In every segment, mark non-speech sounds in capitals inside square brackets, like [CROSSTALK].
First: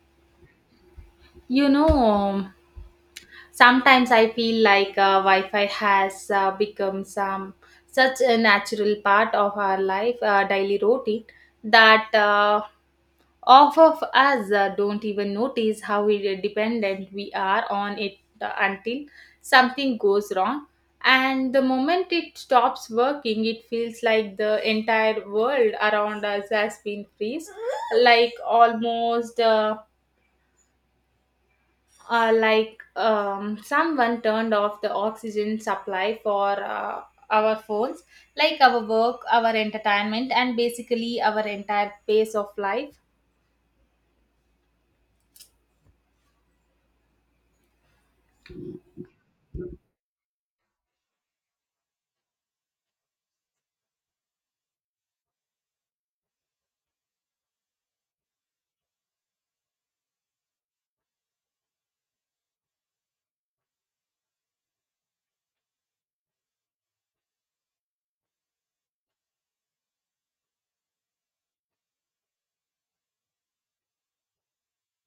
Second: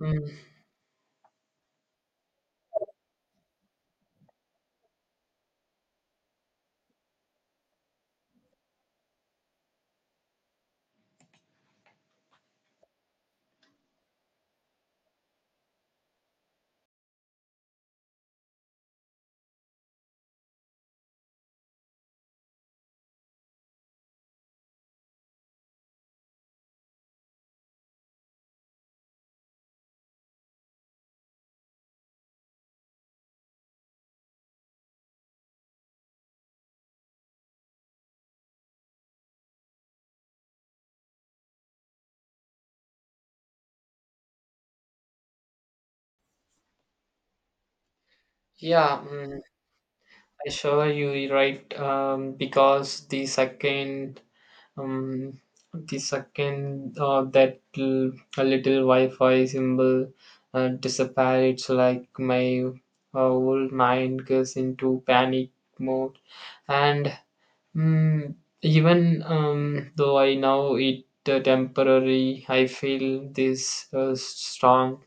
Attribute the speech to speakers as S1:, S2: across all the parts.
S1: Mm,
S2: You know, um, Sometimes I feel like Wi-Fi has become some such a natural part of our life, daily routine, that off of us don't even notice how dependent we are on it until something goes wrong. And the moment it stops working, it feels like the entire world around us has been freeze, like almost. Someone turned off the oxygen supply for our phones, like our work, our entertainment, and basically our entire pace of life.
S1: yeah, I sure you're right. Because the second, um, the second uh, that l- a little Wi-Fi symbol disappear, it's like my whole mind goes into panic mode. And mm, even though I know it temporary, I feel this strong.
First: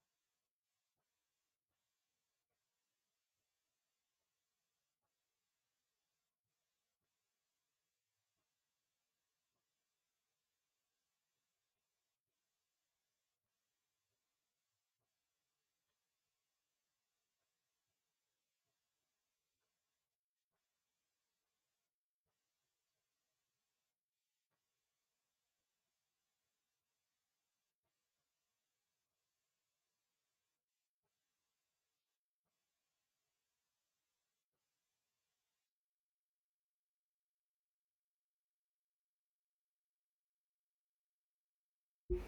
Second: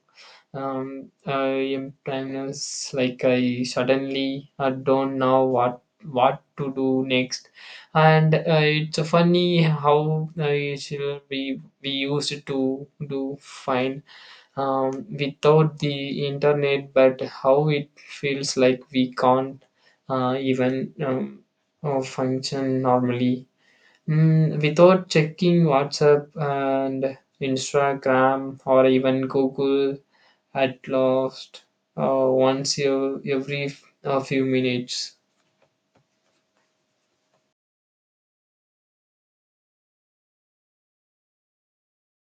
S1: I am timeless. Like I suddenly don't know what to do next, and it's funny how it should be we used to do fine without the internet, but how it feels like we can't even function normally without checking WhatsApp and Instagram or even Google at last once a few minutes.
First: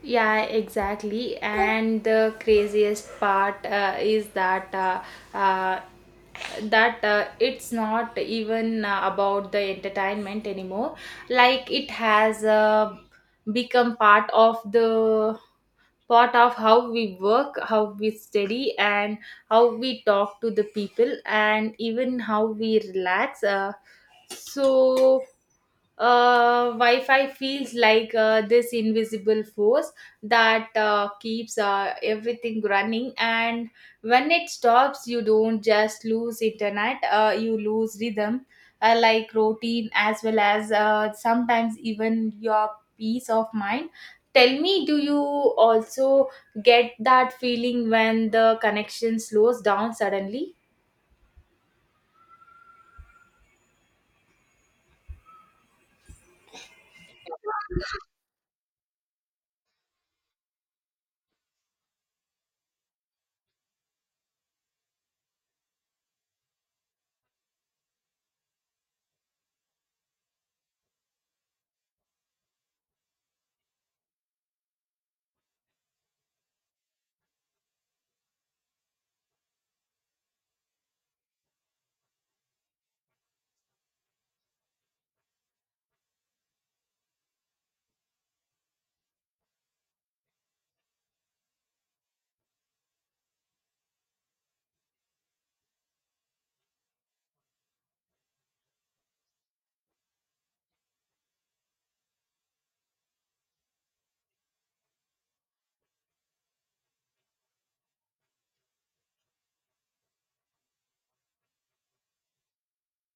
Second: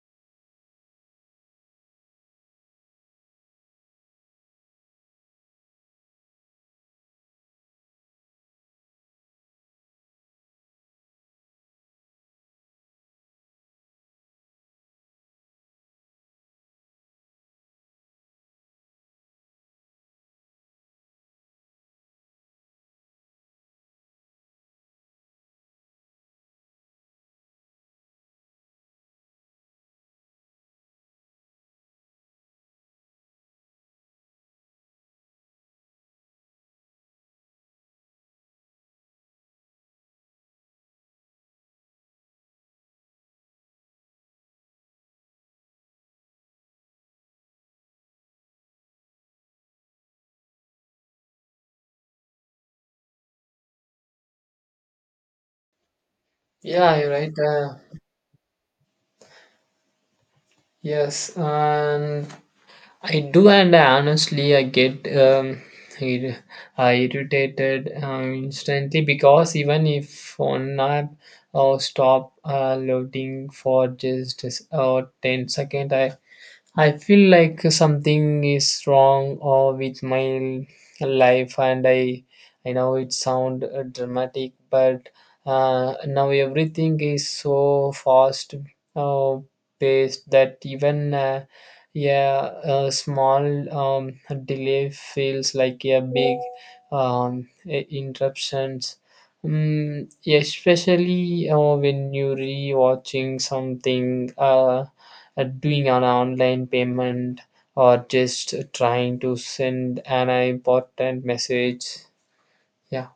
S2: Yeah, exactly. And the craziest part is that uh, that it's not even about the entertainment anymore. Like it has become part of the part of how we work, how we study, and how we talk to the people, and even how we relax. So Wi-Fi feels like this invisible force that keeps everything running, and when it stops you don't just lose internet, you lose rhythm, like routine, as well as sometimes even your peace of mind. Tell me, do you also get that feeling when the connection slows down suddenly?
S1: Yeah, you're right. Yes, and I do, and honestly, I get ir- irritated instantly because even if on app or stop loading for just 10 seconds, I feel like something is wrong or with my life, and I know it sound dramatic, but now everything is so fast uh, paced that even yeah a small um, delay feels like a big interruptions. Mm, especially when you're rewatching something. Doing an online payment or just trying to send an important message. Yeah.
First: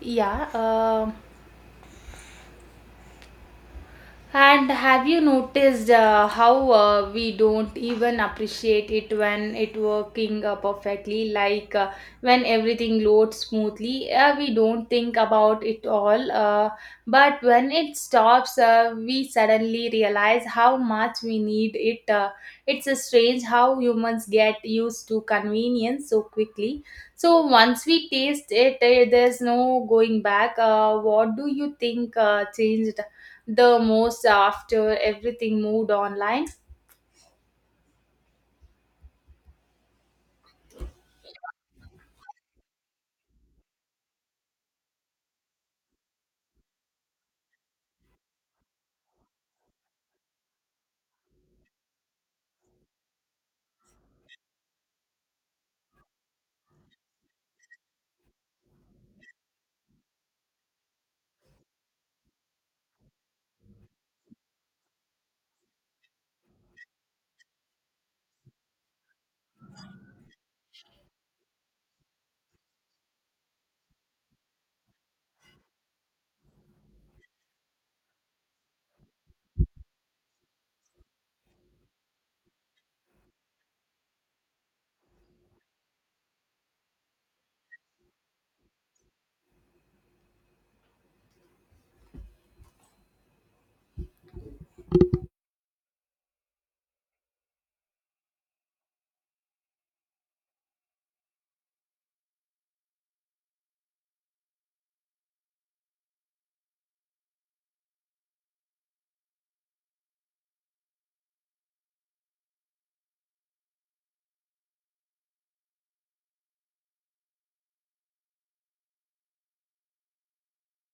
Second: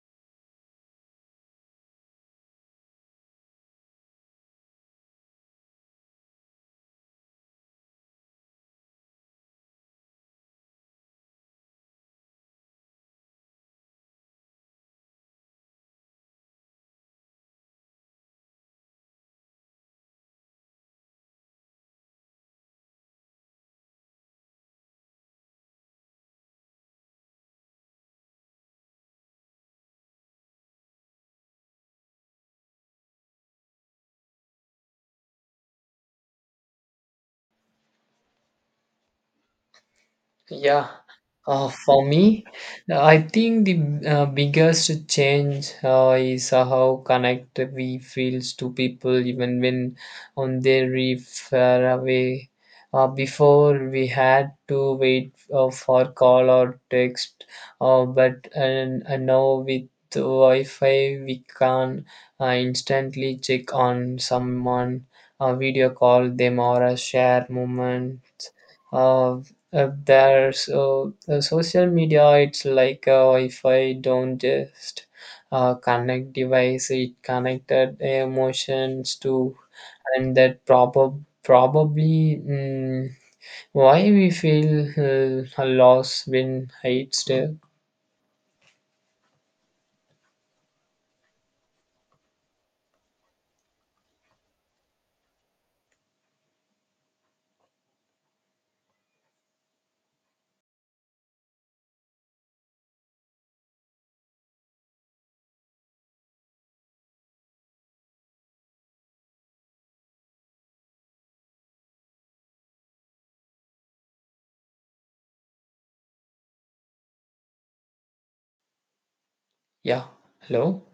S2: Yeah. And have you noticed how we don't even appreciate it when it working perfectly? Like when everything loads smoothly, we don't think about it all. But when it stops, we suddenly realize how much we need it. It's strange how humans get used to convenience so quickly. So once we taste it, eh, there's no going back. What do you think changed the most after everything moved online?
S1: Yeah, for me, I think the biggest change is how connected we feels to people, even when far away. Before we had to wait for call or text. And now with the Wi-Fi, we can instantly check on someone, video call them, or share moments. There, so the social media, it's like if I don't just connect device, it connected emotions to, and that probably why we feel a loss when it's there. Yeah, hello.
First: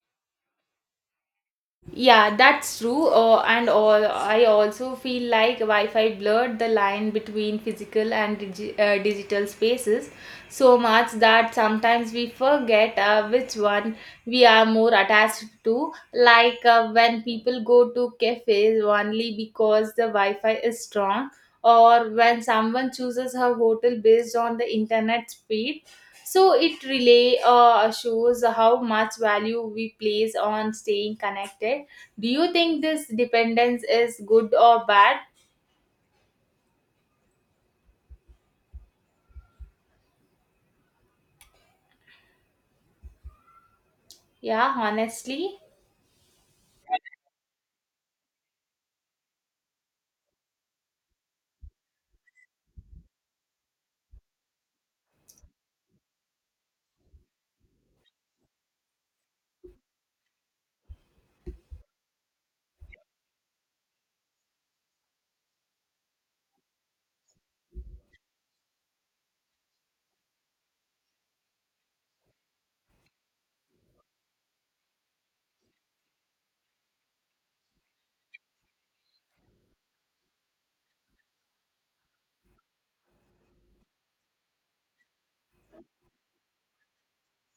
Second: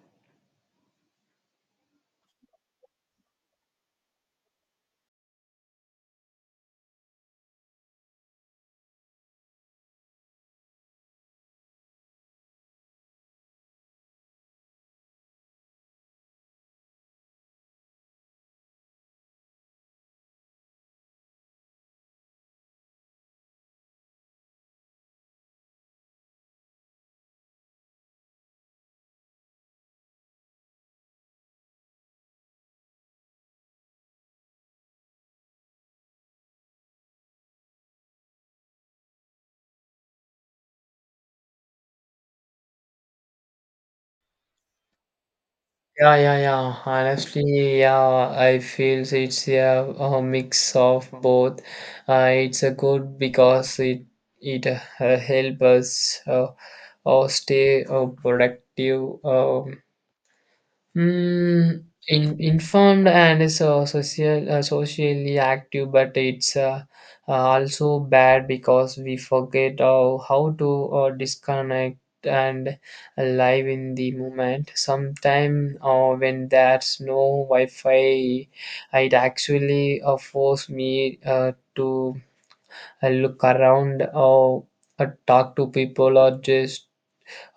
S2: Yeah, that's true. I also feel like Wi Fi blurred the line between physical and digital spaces so much that sometimes we forget which one we are more attached to. Like when people go to cafes only because the Wi Fi is strong, or when someone chooses her hotel based on the internet speed. So it really shows how much value we place on staying connected. Do you think this dependence is good or bad? Yeah, honestly.
S1: Yeah, yeah, yeah. Honestly, yeah, I feel it's yeah, a mix of both. It's a good because it help us stay productive. Informed and is socially active, but it's also bad because we forget how to disconnect and live in the moment. Sometime when there's no Wi-Fi, it actually force me to look around or talk to people or just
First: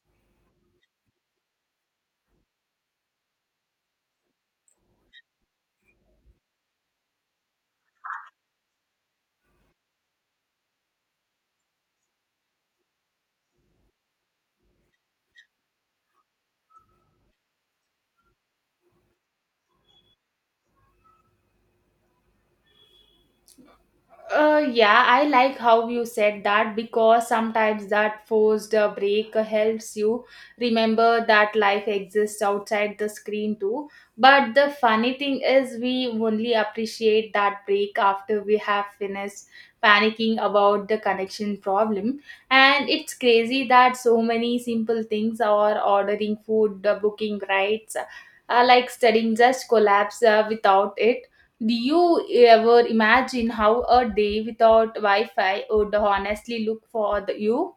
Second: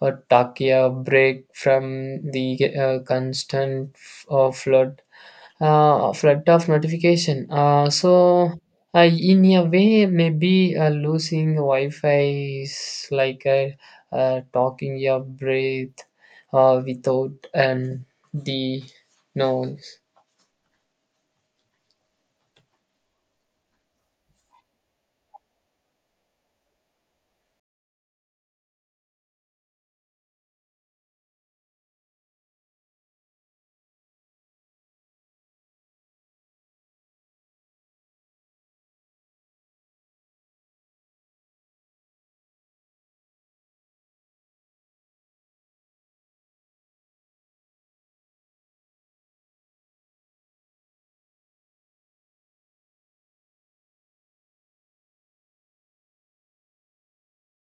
S1: or take a break from the constant flood of notification. So in a way, maybe losing Wi-Fi is like talking your breath without the noise.
S2: Yeah, I like how you said that, because sometimes that forced break helps you remember that life exists outside the screen too. But the funny thing is, we only appreciate that break after we have finished panicking about the connection problem. And it's crazy that so many simple things are ordering food, booking rights, like studying just collapse without it. Do you ever imagine how a day without Wi Fi would honestly look for you?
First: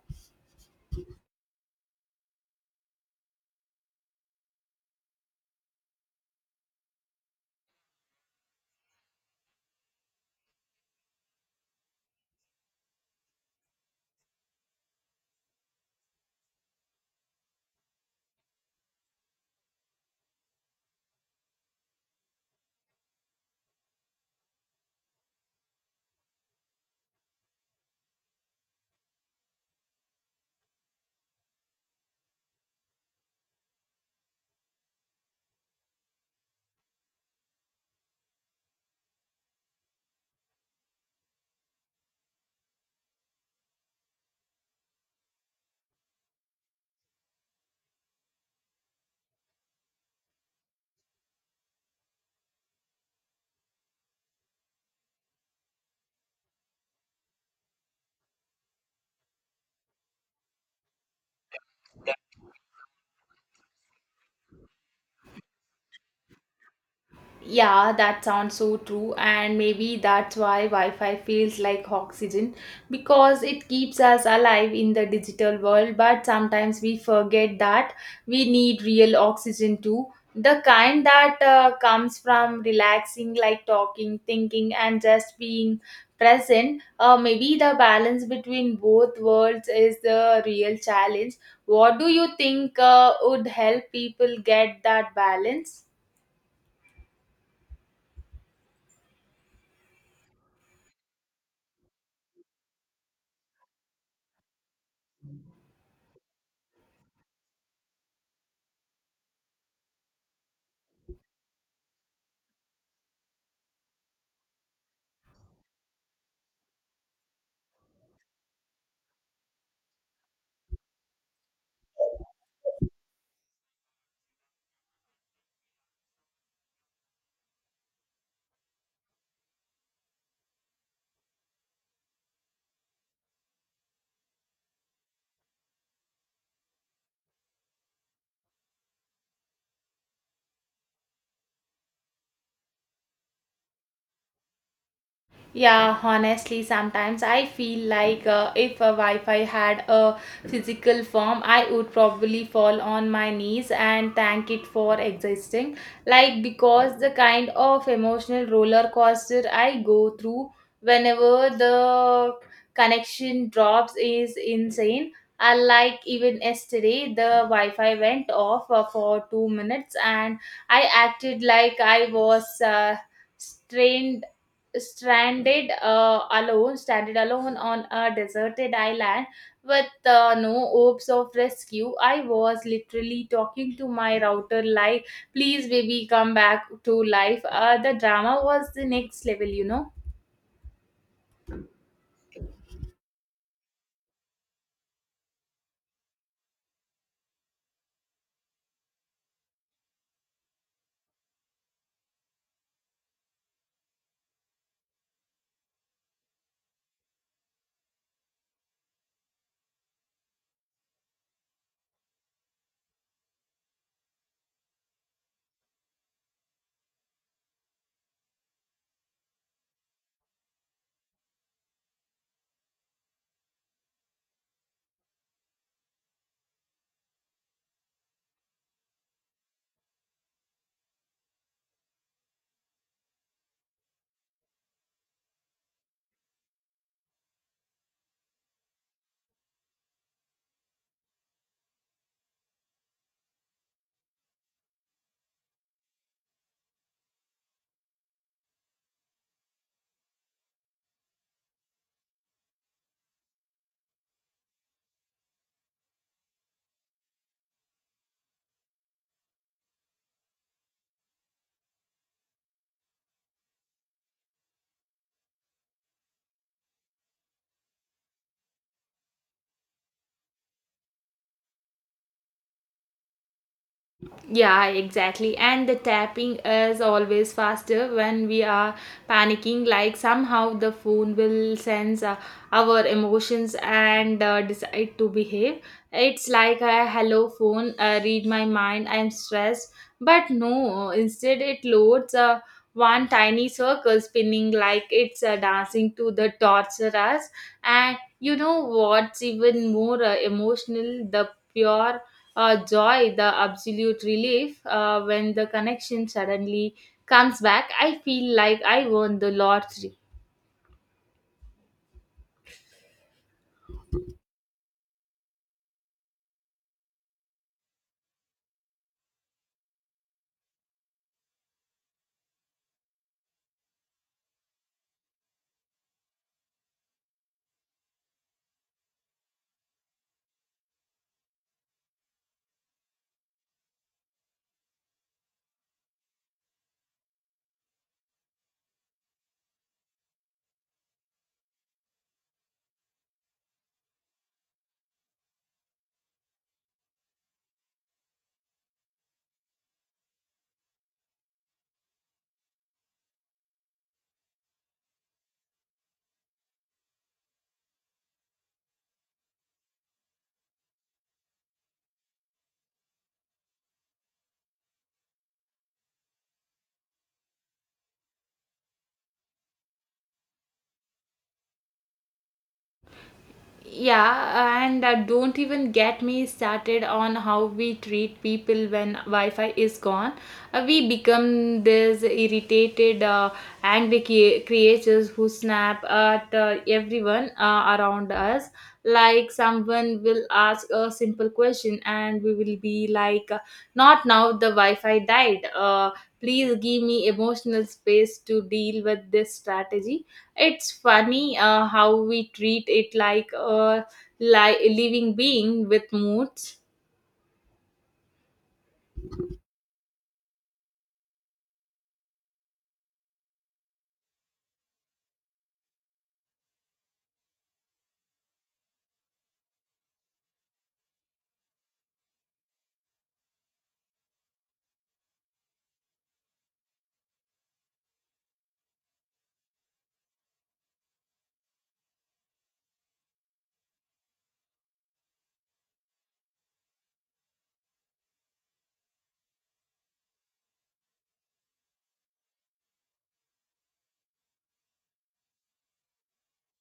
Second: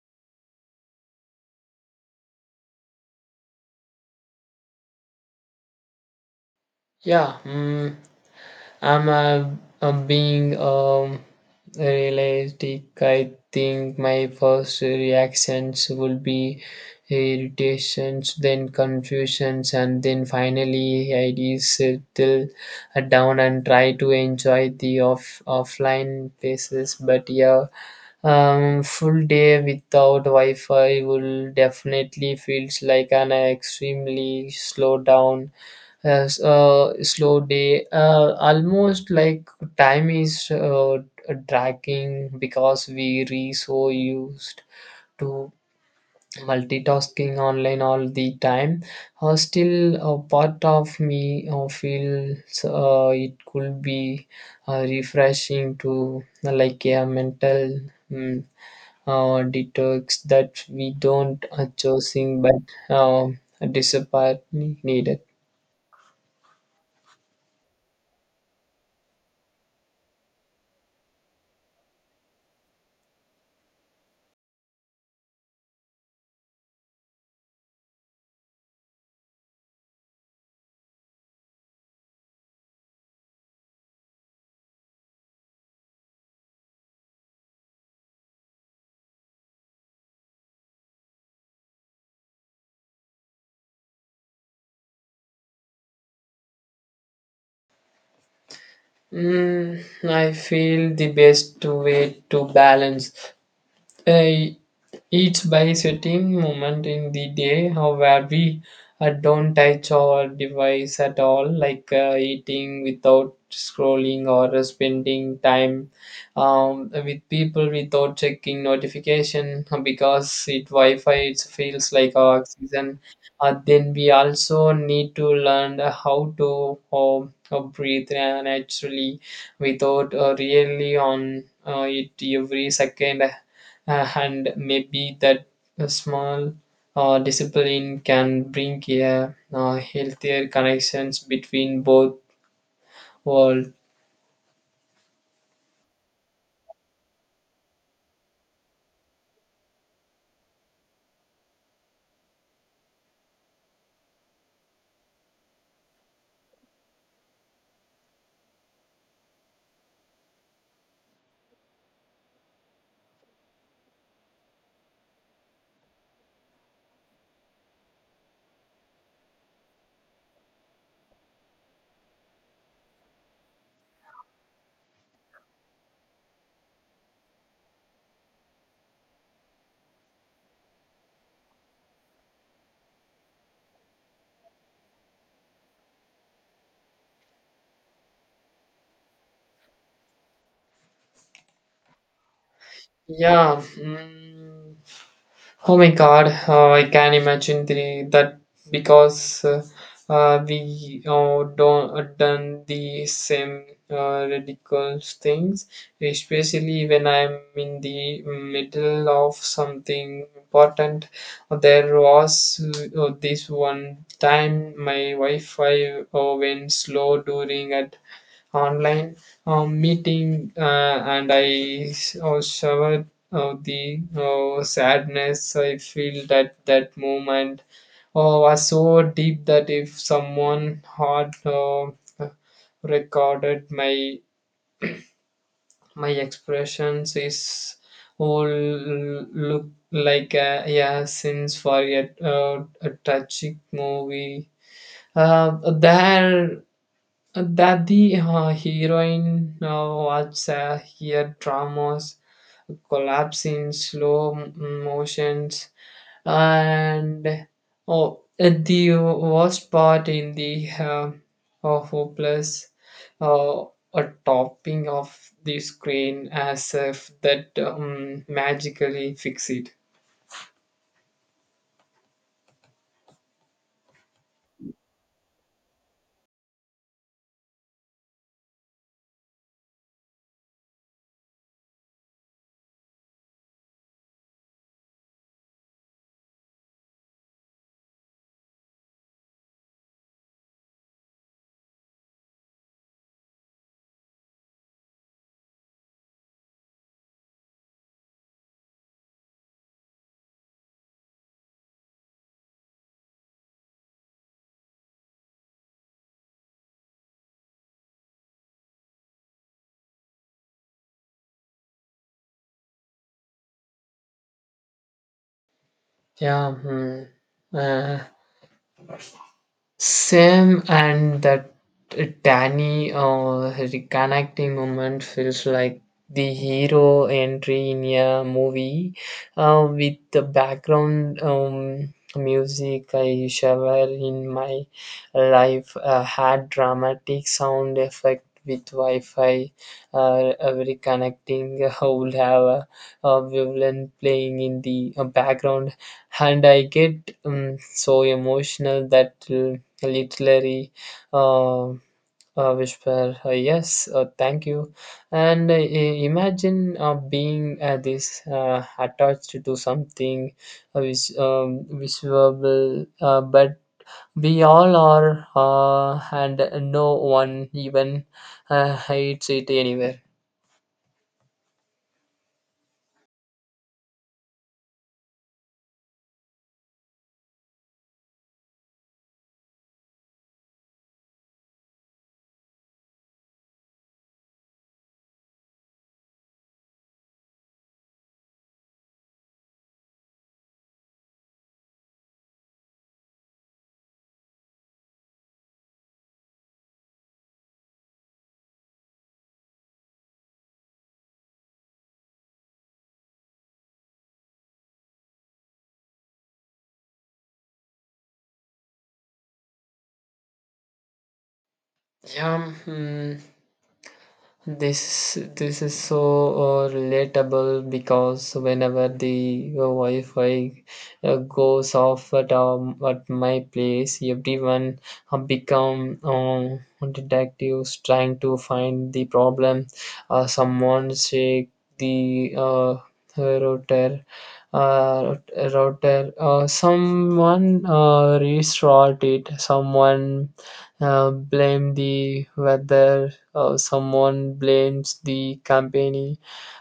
S1: Yeah, I'm I being realistic. I think my first reactions will be irritations, then confusions, and then finally I do settle down and try to enjoy the offline places. But yeah, full day without Wi-Fi will definitely feels like an extremely slow down. Yes, slow day. Almost like time is dragging because we re so used to multitasking online all the time. Still, a part of me feels it could be refreshing to like a mental mm detox that we don't choosing but um, disappointed needed.
S2: Yeah, that sounds so true, and maybe that's why Wi Fi feels like oxygen, because it keeps us alive in the digital world. But sometimes we forget that we need real oxygen too, the kind that comes from relaxing, like talking, thinking, and just being present. Maybe the balance between both worlds is the real challenge. What do you think would help people get that balance?
S1: Mm, I feel the best way to balance. Uh, each by certain moment in the day how where we don't touch our device at all, like eating without scrolling or spending time with people without checking notification because it wi-fi it feels like oxygen. Then we also need to learn how to breathe naturally without really on it every second. And maybe that a small discipline can bring a healthier connections between both worlds.
S2: Yeah, honestly, sometimes I feel like if a Wi-Fi had a physical form, I would probably fall on my knees and thank it for existing. Like because the kind of emotional roller coaster I go through whenever the connection drops is insane. I like even yesterday the Wi-Fi went off for 2 minutes, and I acted like I was strained stranded alone stranded alone on a deserted island with no hopes of rescue. I was literally talking to my router, like, please baby, come back to life. The drama was the next level, you know.
S1: Yeah. Mm. Oh my God. I can imagine that because we don't done the same ridiculous things, especially when I'm in the middle of something important. There was this one time my Wi-Fi went slow during at online meeting and I showered the sadness. I feel that that moment was so deep that if someone had recorded my expressions is all look like a, yeah since for a tragic movie there that the heroine watches her dramas collapse in slow motions. And oh, and the worst part in the hopeless uh, a topping of the screen as if that magically fix it.
S2: Yeah, exactly. And the tapping is always faster when we are panicking, like somehow the phone will sense our emotions and decide to behave. It's like, a hello phone, read my mind, I'm stressed. But no, instead, it loads one tiny circle spinning like it's dancing to the torture us. And you know what's even more emotional? The pure joy, the absolute relief when the connection suddenly comes back. I feel like I won the lottery.
S1: Yeah. Hmm. Uh, Same, and that tiny reconnecting moment feels like the hero entry in a movie with the background music I shower in my life had dramatic sound effect with Wi-Fi reconnecting [LAUGHS] would have a violin playing in the background. And I get so emotional that. Literary uh, whisper yes thank you, and imagine being this attached to something which visual but we all are, and no one even hates it anywhere.
S2: Yeah, and don't even get me started on how we treat people when Wi Fi is gone. We become these irritated, angry creatures who snap at everyone around us. Like someone will ask a simple question, and we will be like, not now, the Wi Fi died. Please give me emotional space to deal with this strategy. It's funny how we treat it like a living being with moods.
S1: Yeah, hmm, this this is so relatable because whenever the Wi-Fi goes off at my place, everyone become detectives trying to find the problem. Someone shake the router. Uh, Someone restart it. Someone blame the weather, someone blames the company,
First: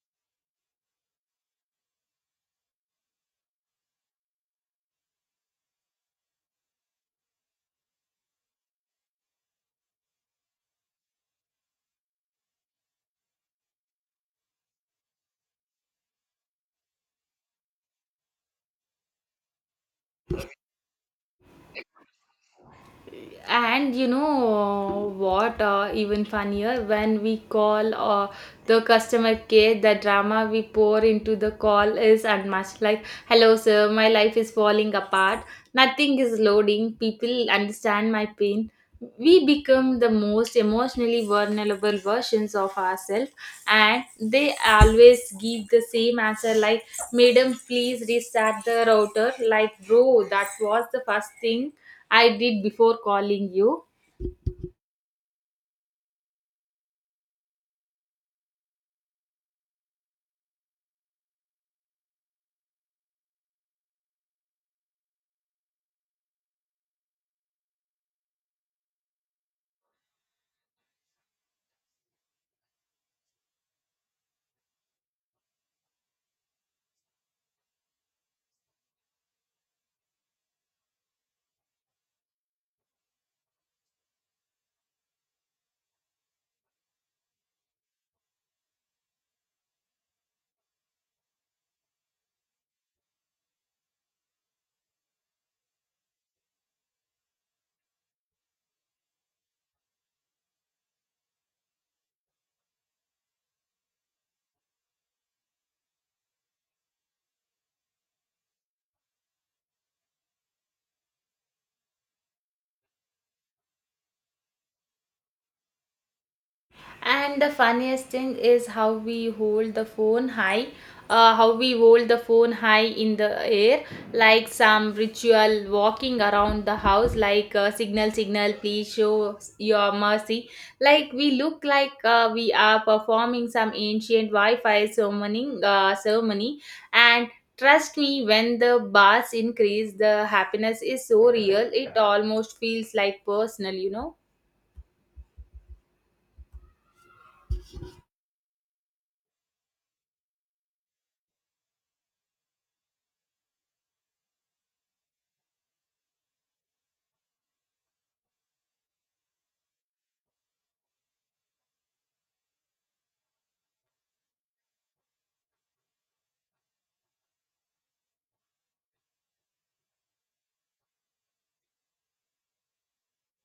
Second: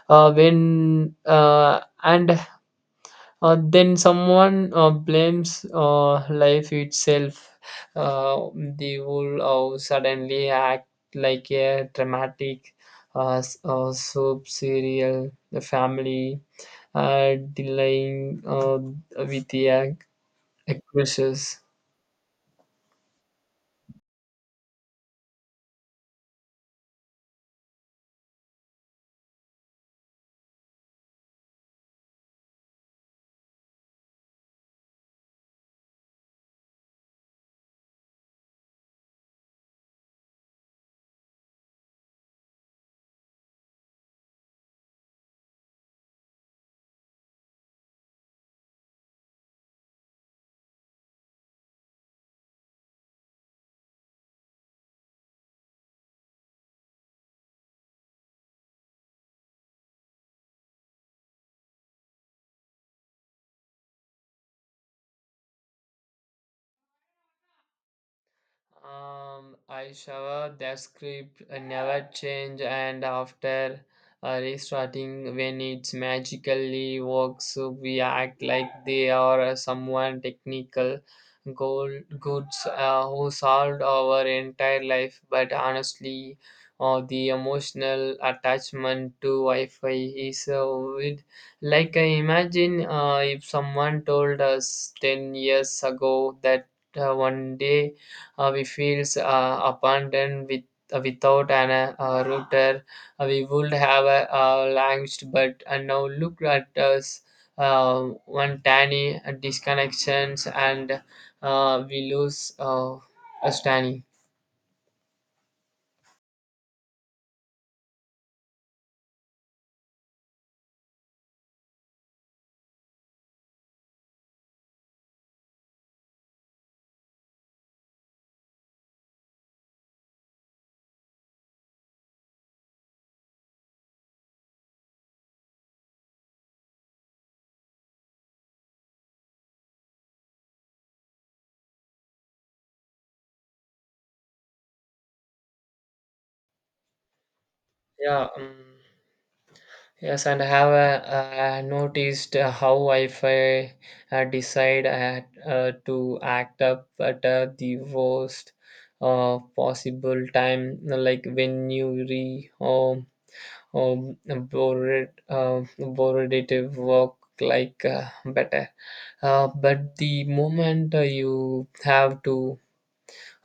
S1: when and then someone blames life itself. Uh, the whole suddenly act like a dramatic soap serial, the family delaying with the actresses.
S2: And you know, what even funnier when we call the customer care? The drama we pour into the call is unmatched, like, hello sir, my life is falling apart, nothing is loading, people understand my pain. We become the most emotionally vulnerable versions of ourselves, and they always give the same answer, like, madam please restart the router. Like bro, that was the first thing I did before calling you.
S1: I shower that script never change, and after restarting when it's magically works we act like they are someone technical gold goods who solved our entire life. But honestly the emotional attachment to Wi-Fi is with, like I imagine if someone told us 10 years ago that one day we feels abandoned with, without an router. We would have launched, but now look at us. One tiny disconnections and we lose a tiny.
S2: And the funniest thing is how we hold the phone high, in the air, like some ritual walking around the house, like signal, signal, please show your mercy. Like we look like we are performing some ancient Wi Fi ceremony. And trust me, when the bars increase, the happiness is so real, it almost feels like personal, you know.
S1: Yeah. Yes, and I have noticed how if I decide to act up at the worst possible time, like when you re um, bored, bored it work like better. But the moment you have to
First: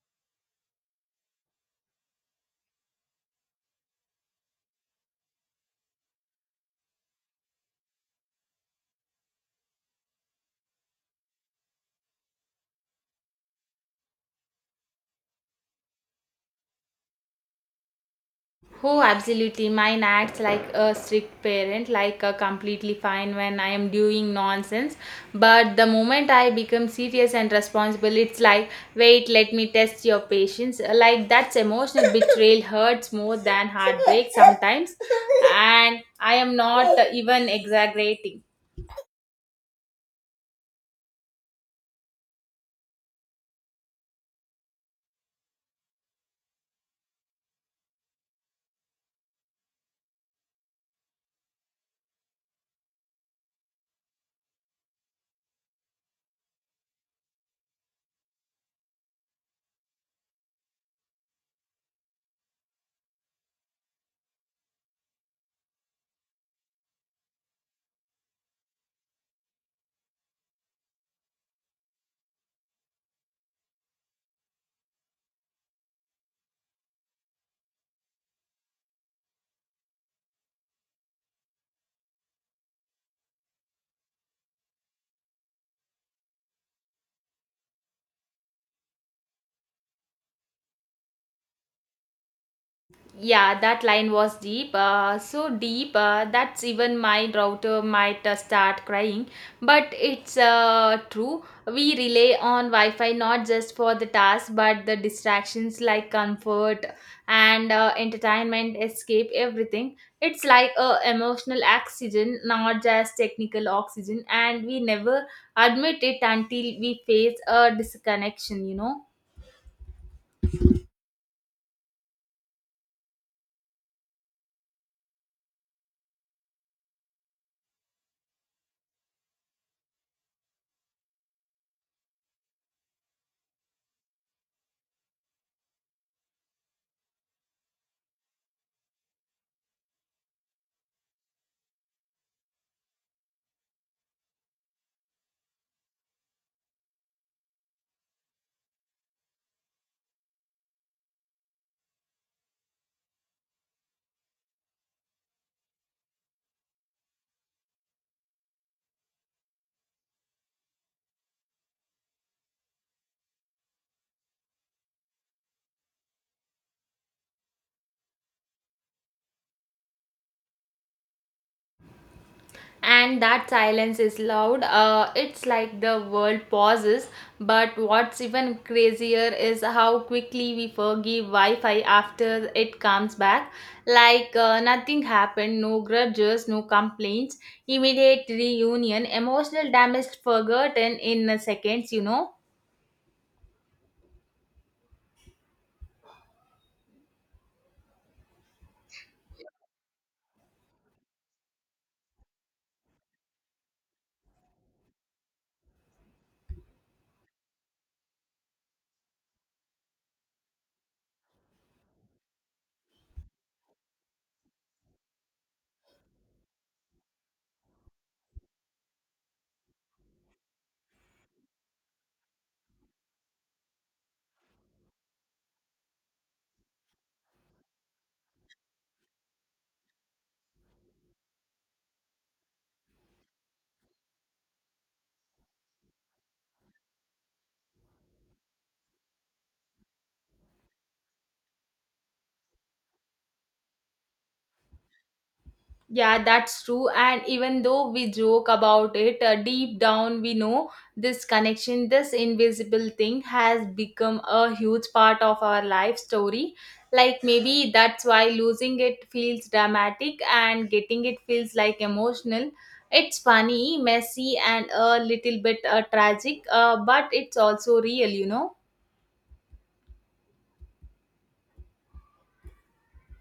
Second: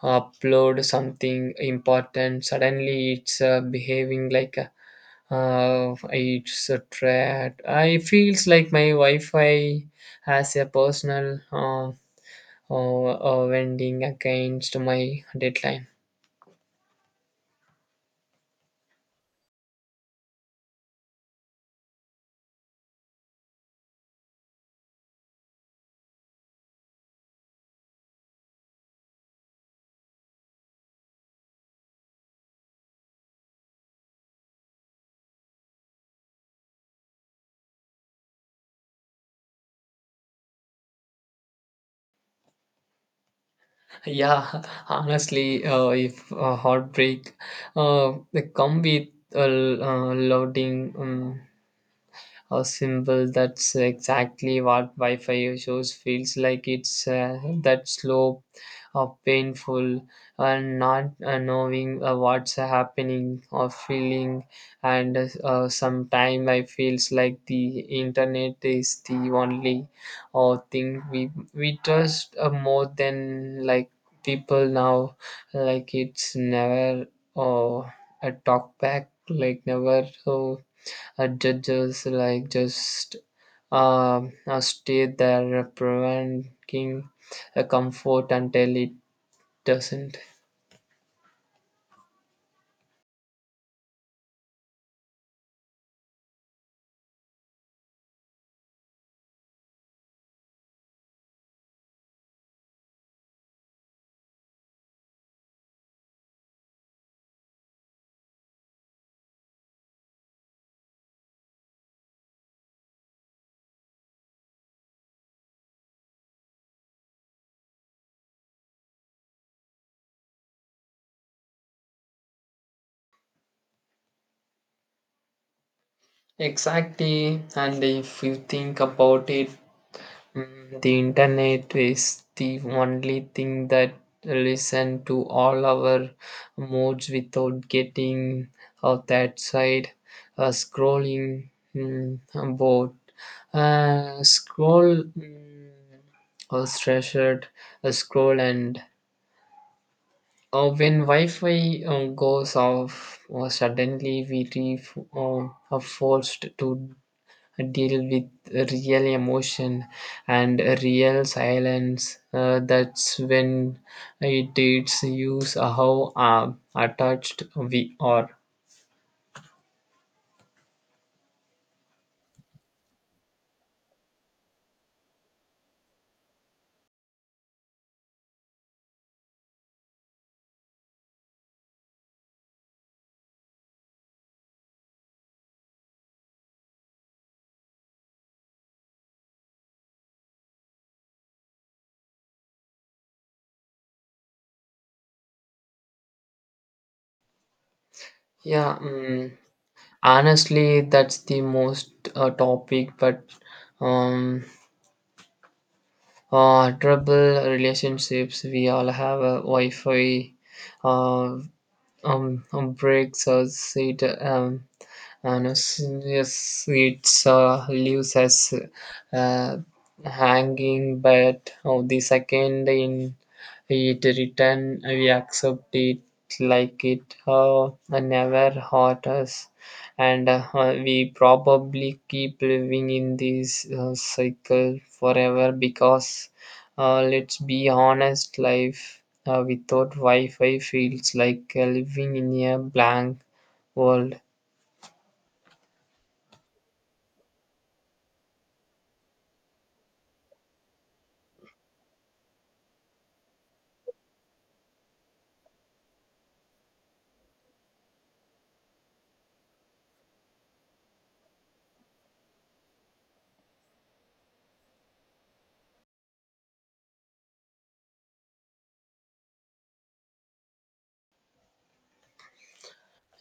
S1: upload something important, suddenly it's behaving like it's a threat. I feels like my Wi-Fi has a personal uh, vending against my deadline.
S2: Oh, absolutely. Mine acts like a strict parent, like a completely fine when I am doing nonsense. But the moment I become serious and responsible, it's like, wait, let me test your patience. Like that's emotional betrayal [LAUGHS] hurts more than heartbreak sometimes. And I am not [LAUGHS] even exaggerating.
S1: Yeah, [LAUGHS] honestly, if heartbreak they come with a loading. A symbol that's exactly what wi-fi shows feels like it's that slow painful and not knowing what's happening or feeling. And sometimes I feels like the internet is the only thing we trust more than like people now. Like it's never uh, a talk back, like never so judges, like just uh, stay there providing a comfort until it doesn't.
S2: Yeah, that line was deep, that's even my router might start crying. But it's true. We rely on Wi-Fi not just for the task, but the distractions like comfort and entertainment, escape, everything. It's like a emotional oxygen, not just technical oxygen, and we never admit it until we face a disconnection. You know.
S1: Exactly, and if you think about it, mm, the internet is the only thing that listen to all our moods without getting out that side. Scrolling about scroll or treasured a scroll. And when Wi-Fi goes off, suddenly we are forced to deal with real emotion and real silence. That's when it teaches use how attached we are.
S2: And that silence is loud. It's like the world pauses. But what's even crazier is how quickly we forgive wi-fi after it comes back, like nothing happened, no grudges, no complaints, immediate reunion, emotional damage forgotten in seconds, you know.
S1: Yeah, honestly, that's the most topic, but um, trouble relationships. We all have a Wi-Fi. Uh, Breaks us. It honestly, yes, it leaves us uh, hanging, but oh, the second in it return, we accept it like it never hurt us, and we probably keep living in this cycle forever because, let's be honest, life without Wi Fi feels like living in a blank world.
S2: Yeah, that's true. And even though we joke about it, deep down we know this connection, this invisible thing has become a huge part of our life story. Like maybe that's why losing it feels dramatic and getting it feels like emotional. It's funny, messy, and a little bit tragic, but it's also real, you know.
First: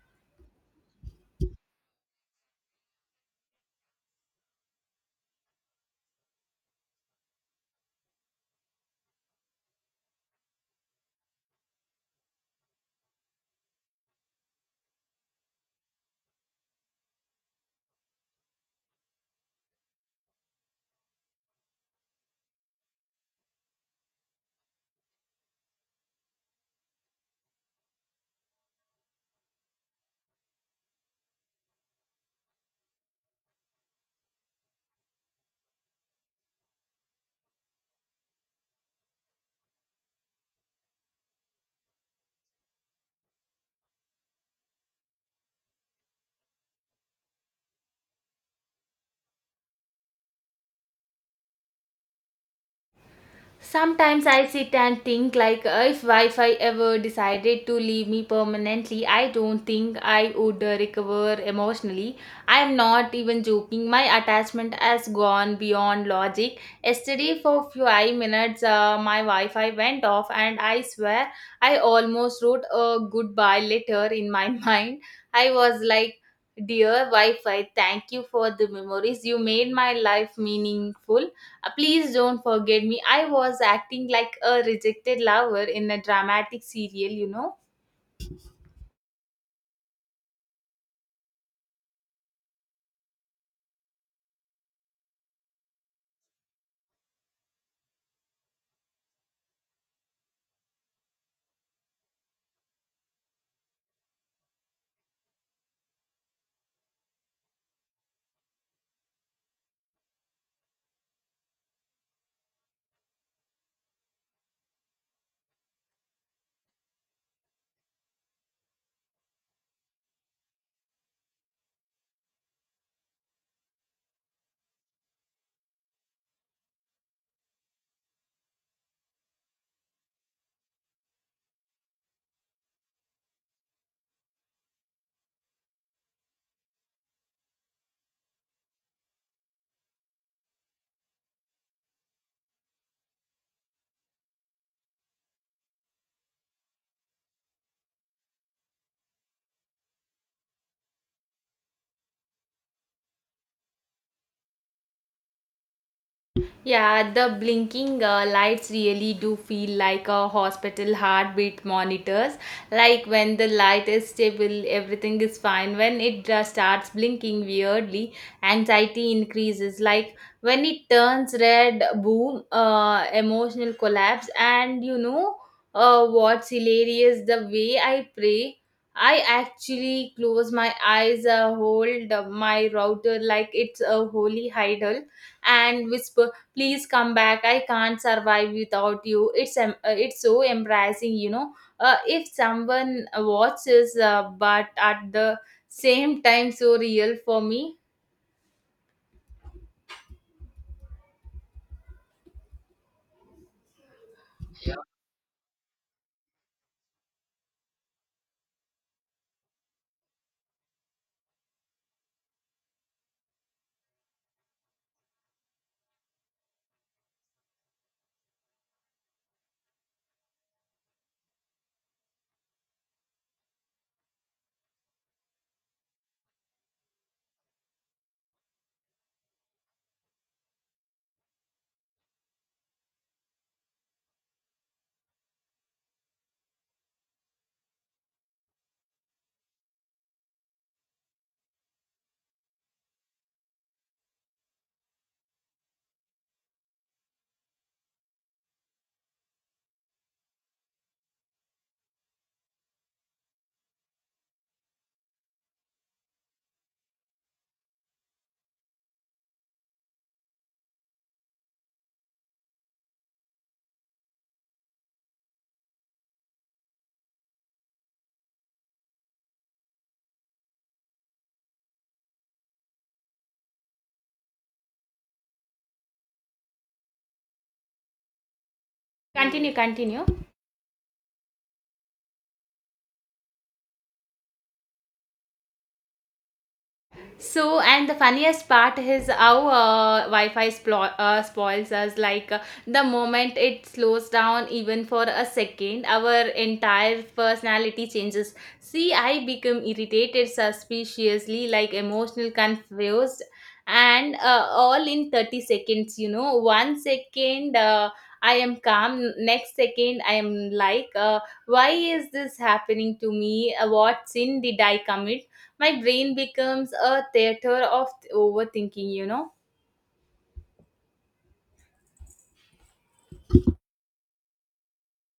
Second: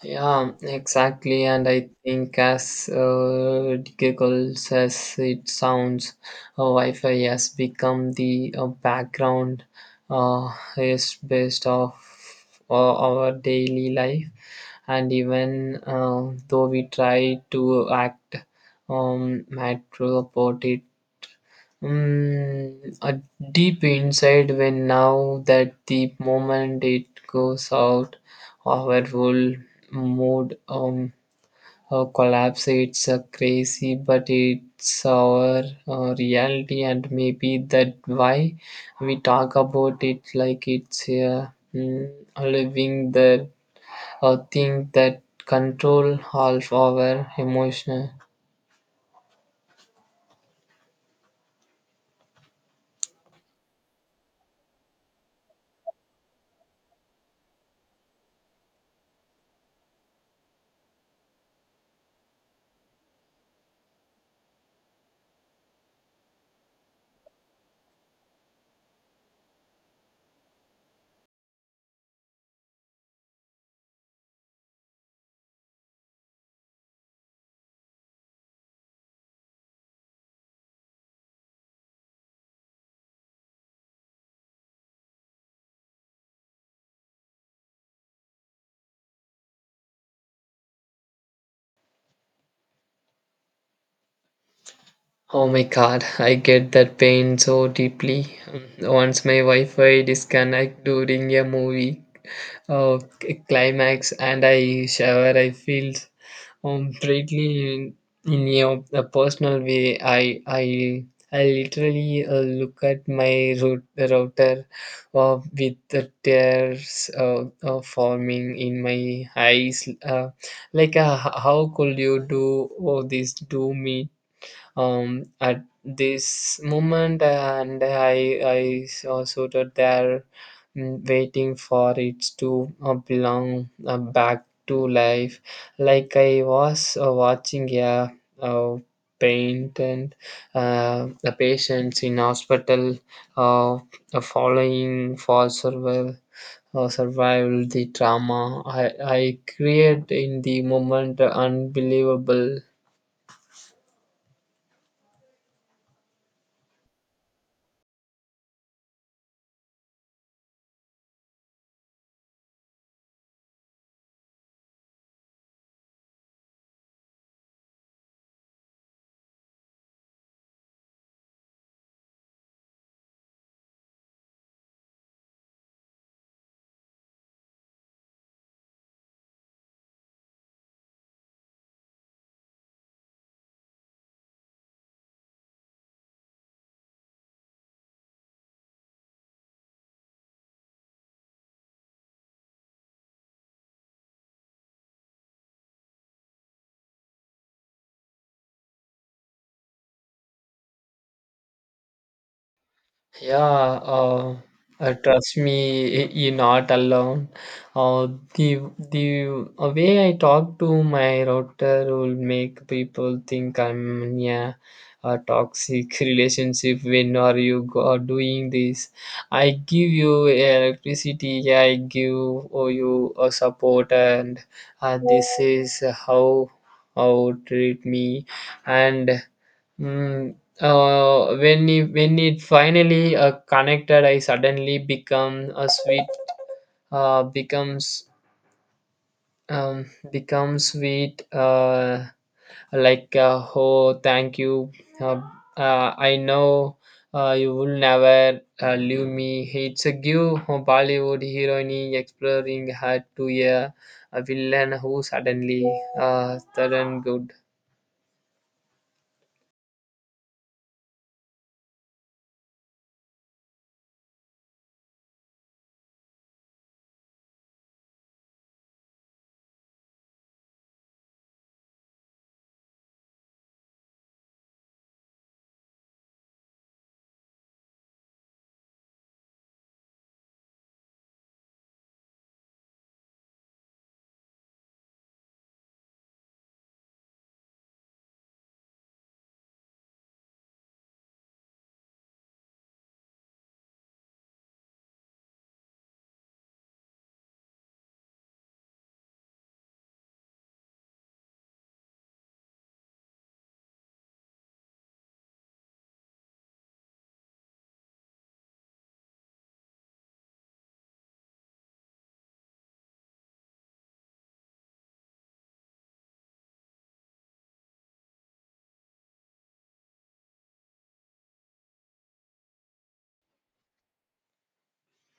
S1: Yeah, exactly. And I think as giggles as it sounds, Wi-Fi has become the background uh, is based off our daily life. And even though we try to act matter about it, a deep inside when now that the moment it goes out of our whole mood collapse. It's crazy but it's our reality. And maybe that why we talk about it like it's a living the thing that control all our emotional.
S2: Sometimes I sit and think, like, if Wi-Fi ever decided to leave me permanently, I don't think I would recover emotionally. I am not even joking. My attachment has gone beyond logic. Yesterday for 5 minutes, my Wi-Fi went off, and I swear I almost wrote a goodbye letter in my [LAUGHS] mind. I was like, "Dear Wi-Fi, thank you for the memories, you made my life meaningful. Please don't forget me." I was acting like a rejected lover in a dramatic serial, you know.
S1: Oh my God, I get that pain so deeply. Once my Wi-Fi disconnect during a movie climax and I shower, I feel completely in your a personal way. I literally look at my router with the tears forming in my eyes. Like, how could you do all this to me? At this moment, and I saw so that they're waiting for it to belong back to life, like I was watching a, uh paint and the patients in hospital following for survival or survival, the trauma I create in the moment, unbelievable.
S2: Yeah, the blinking lights really do feel like a hospital heartbeat monitors. Like when the light is stable, everything is fine. When it starts blinking weirdly, anxiety increases. Like when it turns red, boom, emotional collapse. And you know what's hilarious? The way I pray. I actually close my eyes, hold my router like it's a holy idol, and whisper, please come back, I can't survive without you. It's it's so embarrassing, you know, if someone watches, but at the same time so real for me.
S1: Yeah, uh, trust me, you're not alone. Uh, the the way I talk to my router will make people think I'm in a toxic [LAUGHS] relationship. When are you go doing this? I give you electricity. I give oh, you a support, and this is how treat me, and. Mm, when it finally connected, I suddenly become a sweet becomes becomes sweet, like oh thank you, uh, I know you will never leave me. It's a give a Bollywood heroine exploring her to a villain who suddenly turned good.
S2: Continue, continue. So, and the funniest part is how Wi-Fi spoils us. Like the moment it slows down, even for a second, our entire personality changes. See, I become irritated, suspiciously, like emotional, confused, and all in 30 seconds. You know, one second I am calm, next second I am like, why is this happening to me? What sin did I commit? My brain becomes a theater of overthinking, you know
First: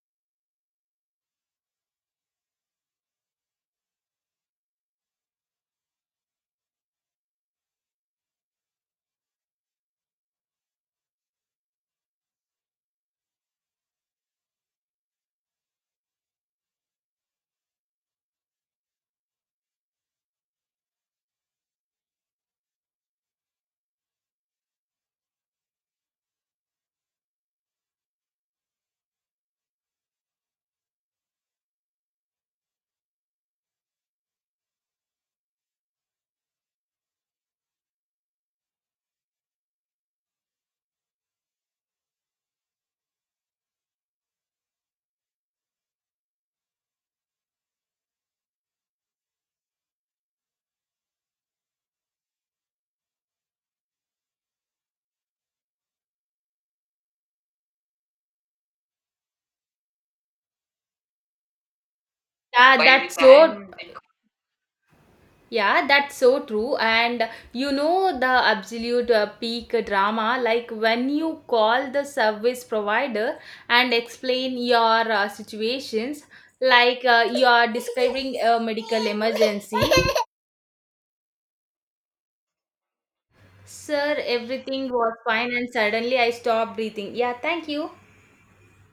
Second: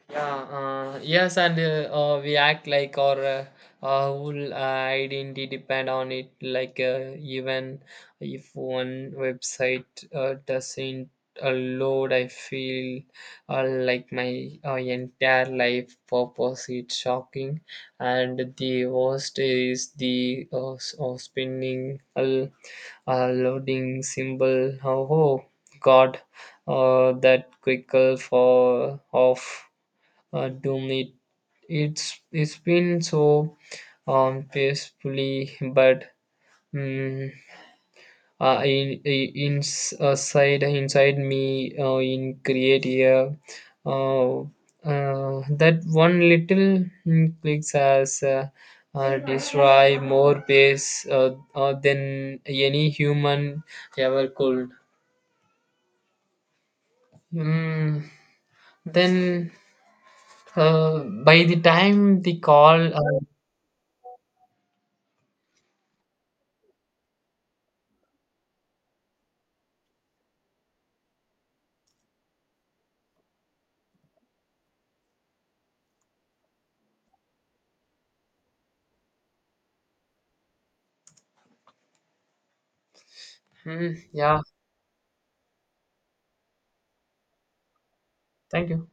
S1: Yeah, yes, and we act like our whole identity depend on it. Like even if one website doesn't load, I feel like my entire life purpose is shocking. And the worst is the spinning loading symbol. Oh God, that quickle for off Doom. It's been so peacefully, but mm in inside inside me in create here, that one little clicks has destroy more base than any human ever could. Mm, then uh, by the time the
S2: yeah
S1: call,
S2: that's so yeah, that's so true. And you know the absolute peak drama, like when you call the service provider and explain your situations, like you are describing a medical emergency. [LAUGHS] Sir,
S1: yeah,
S2: everything was fine, and suddenly I stopped breathing. Yeah, thank you.
S1: thank you.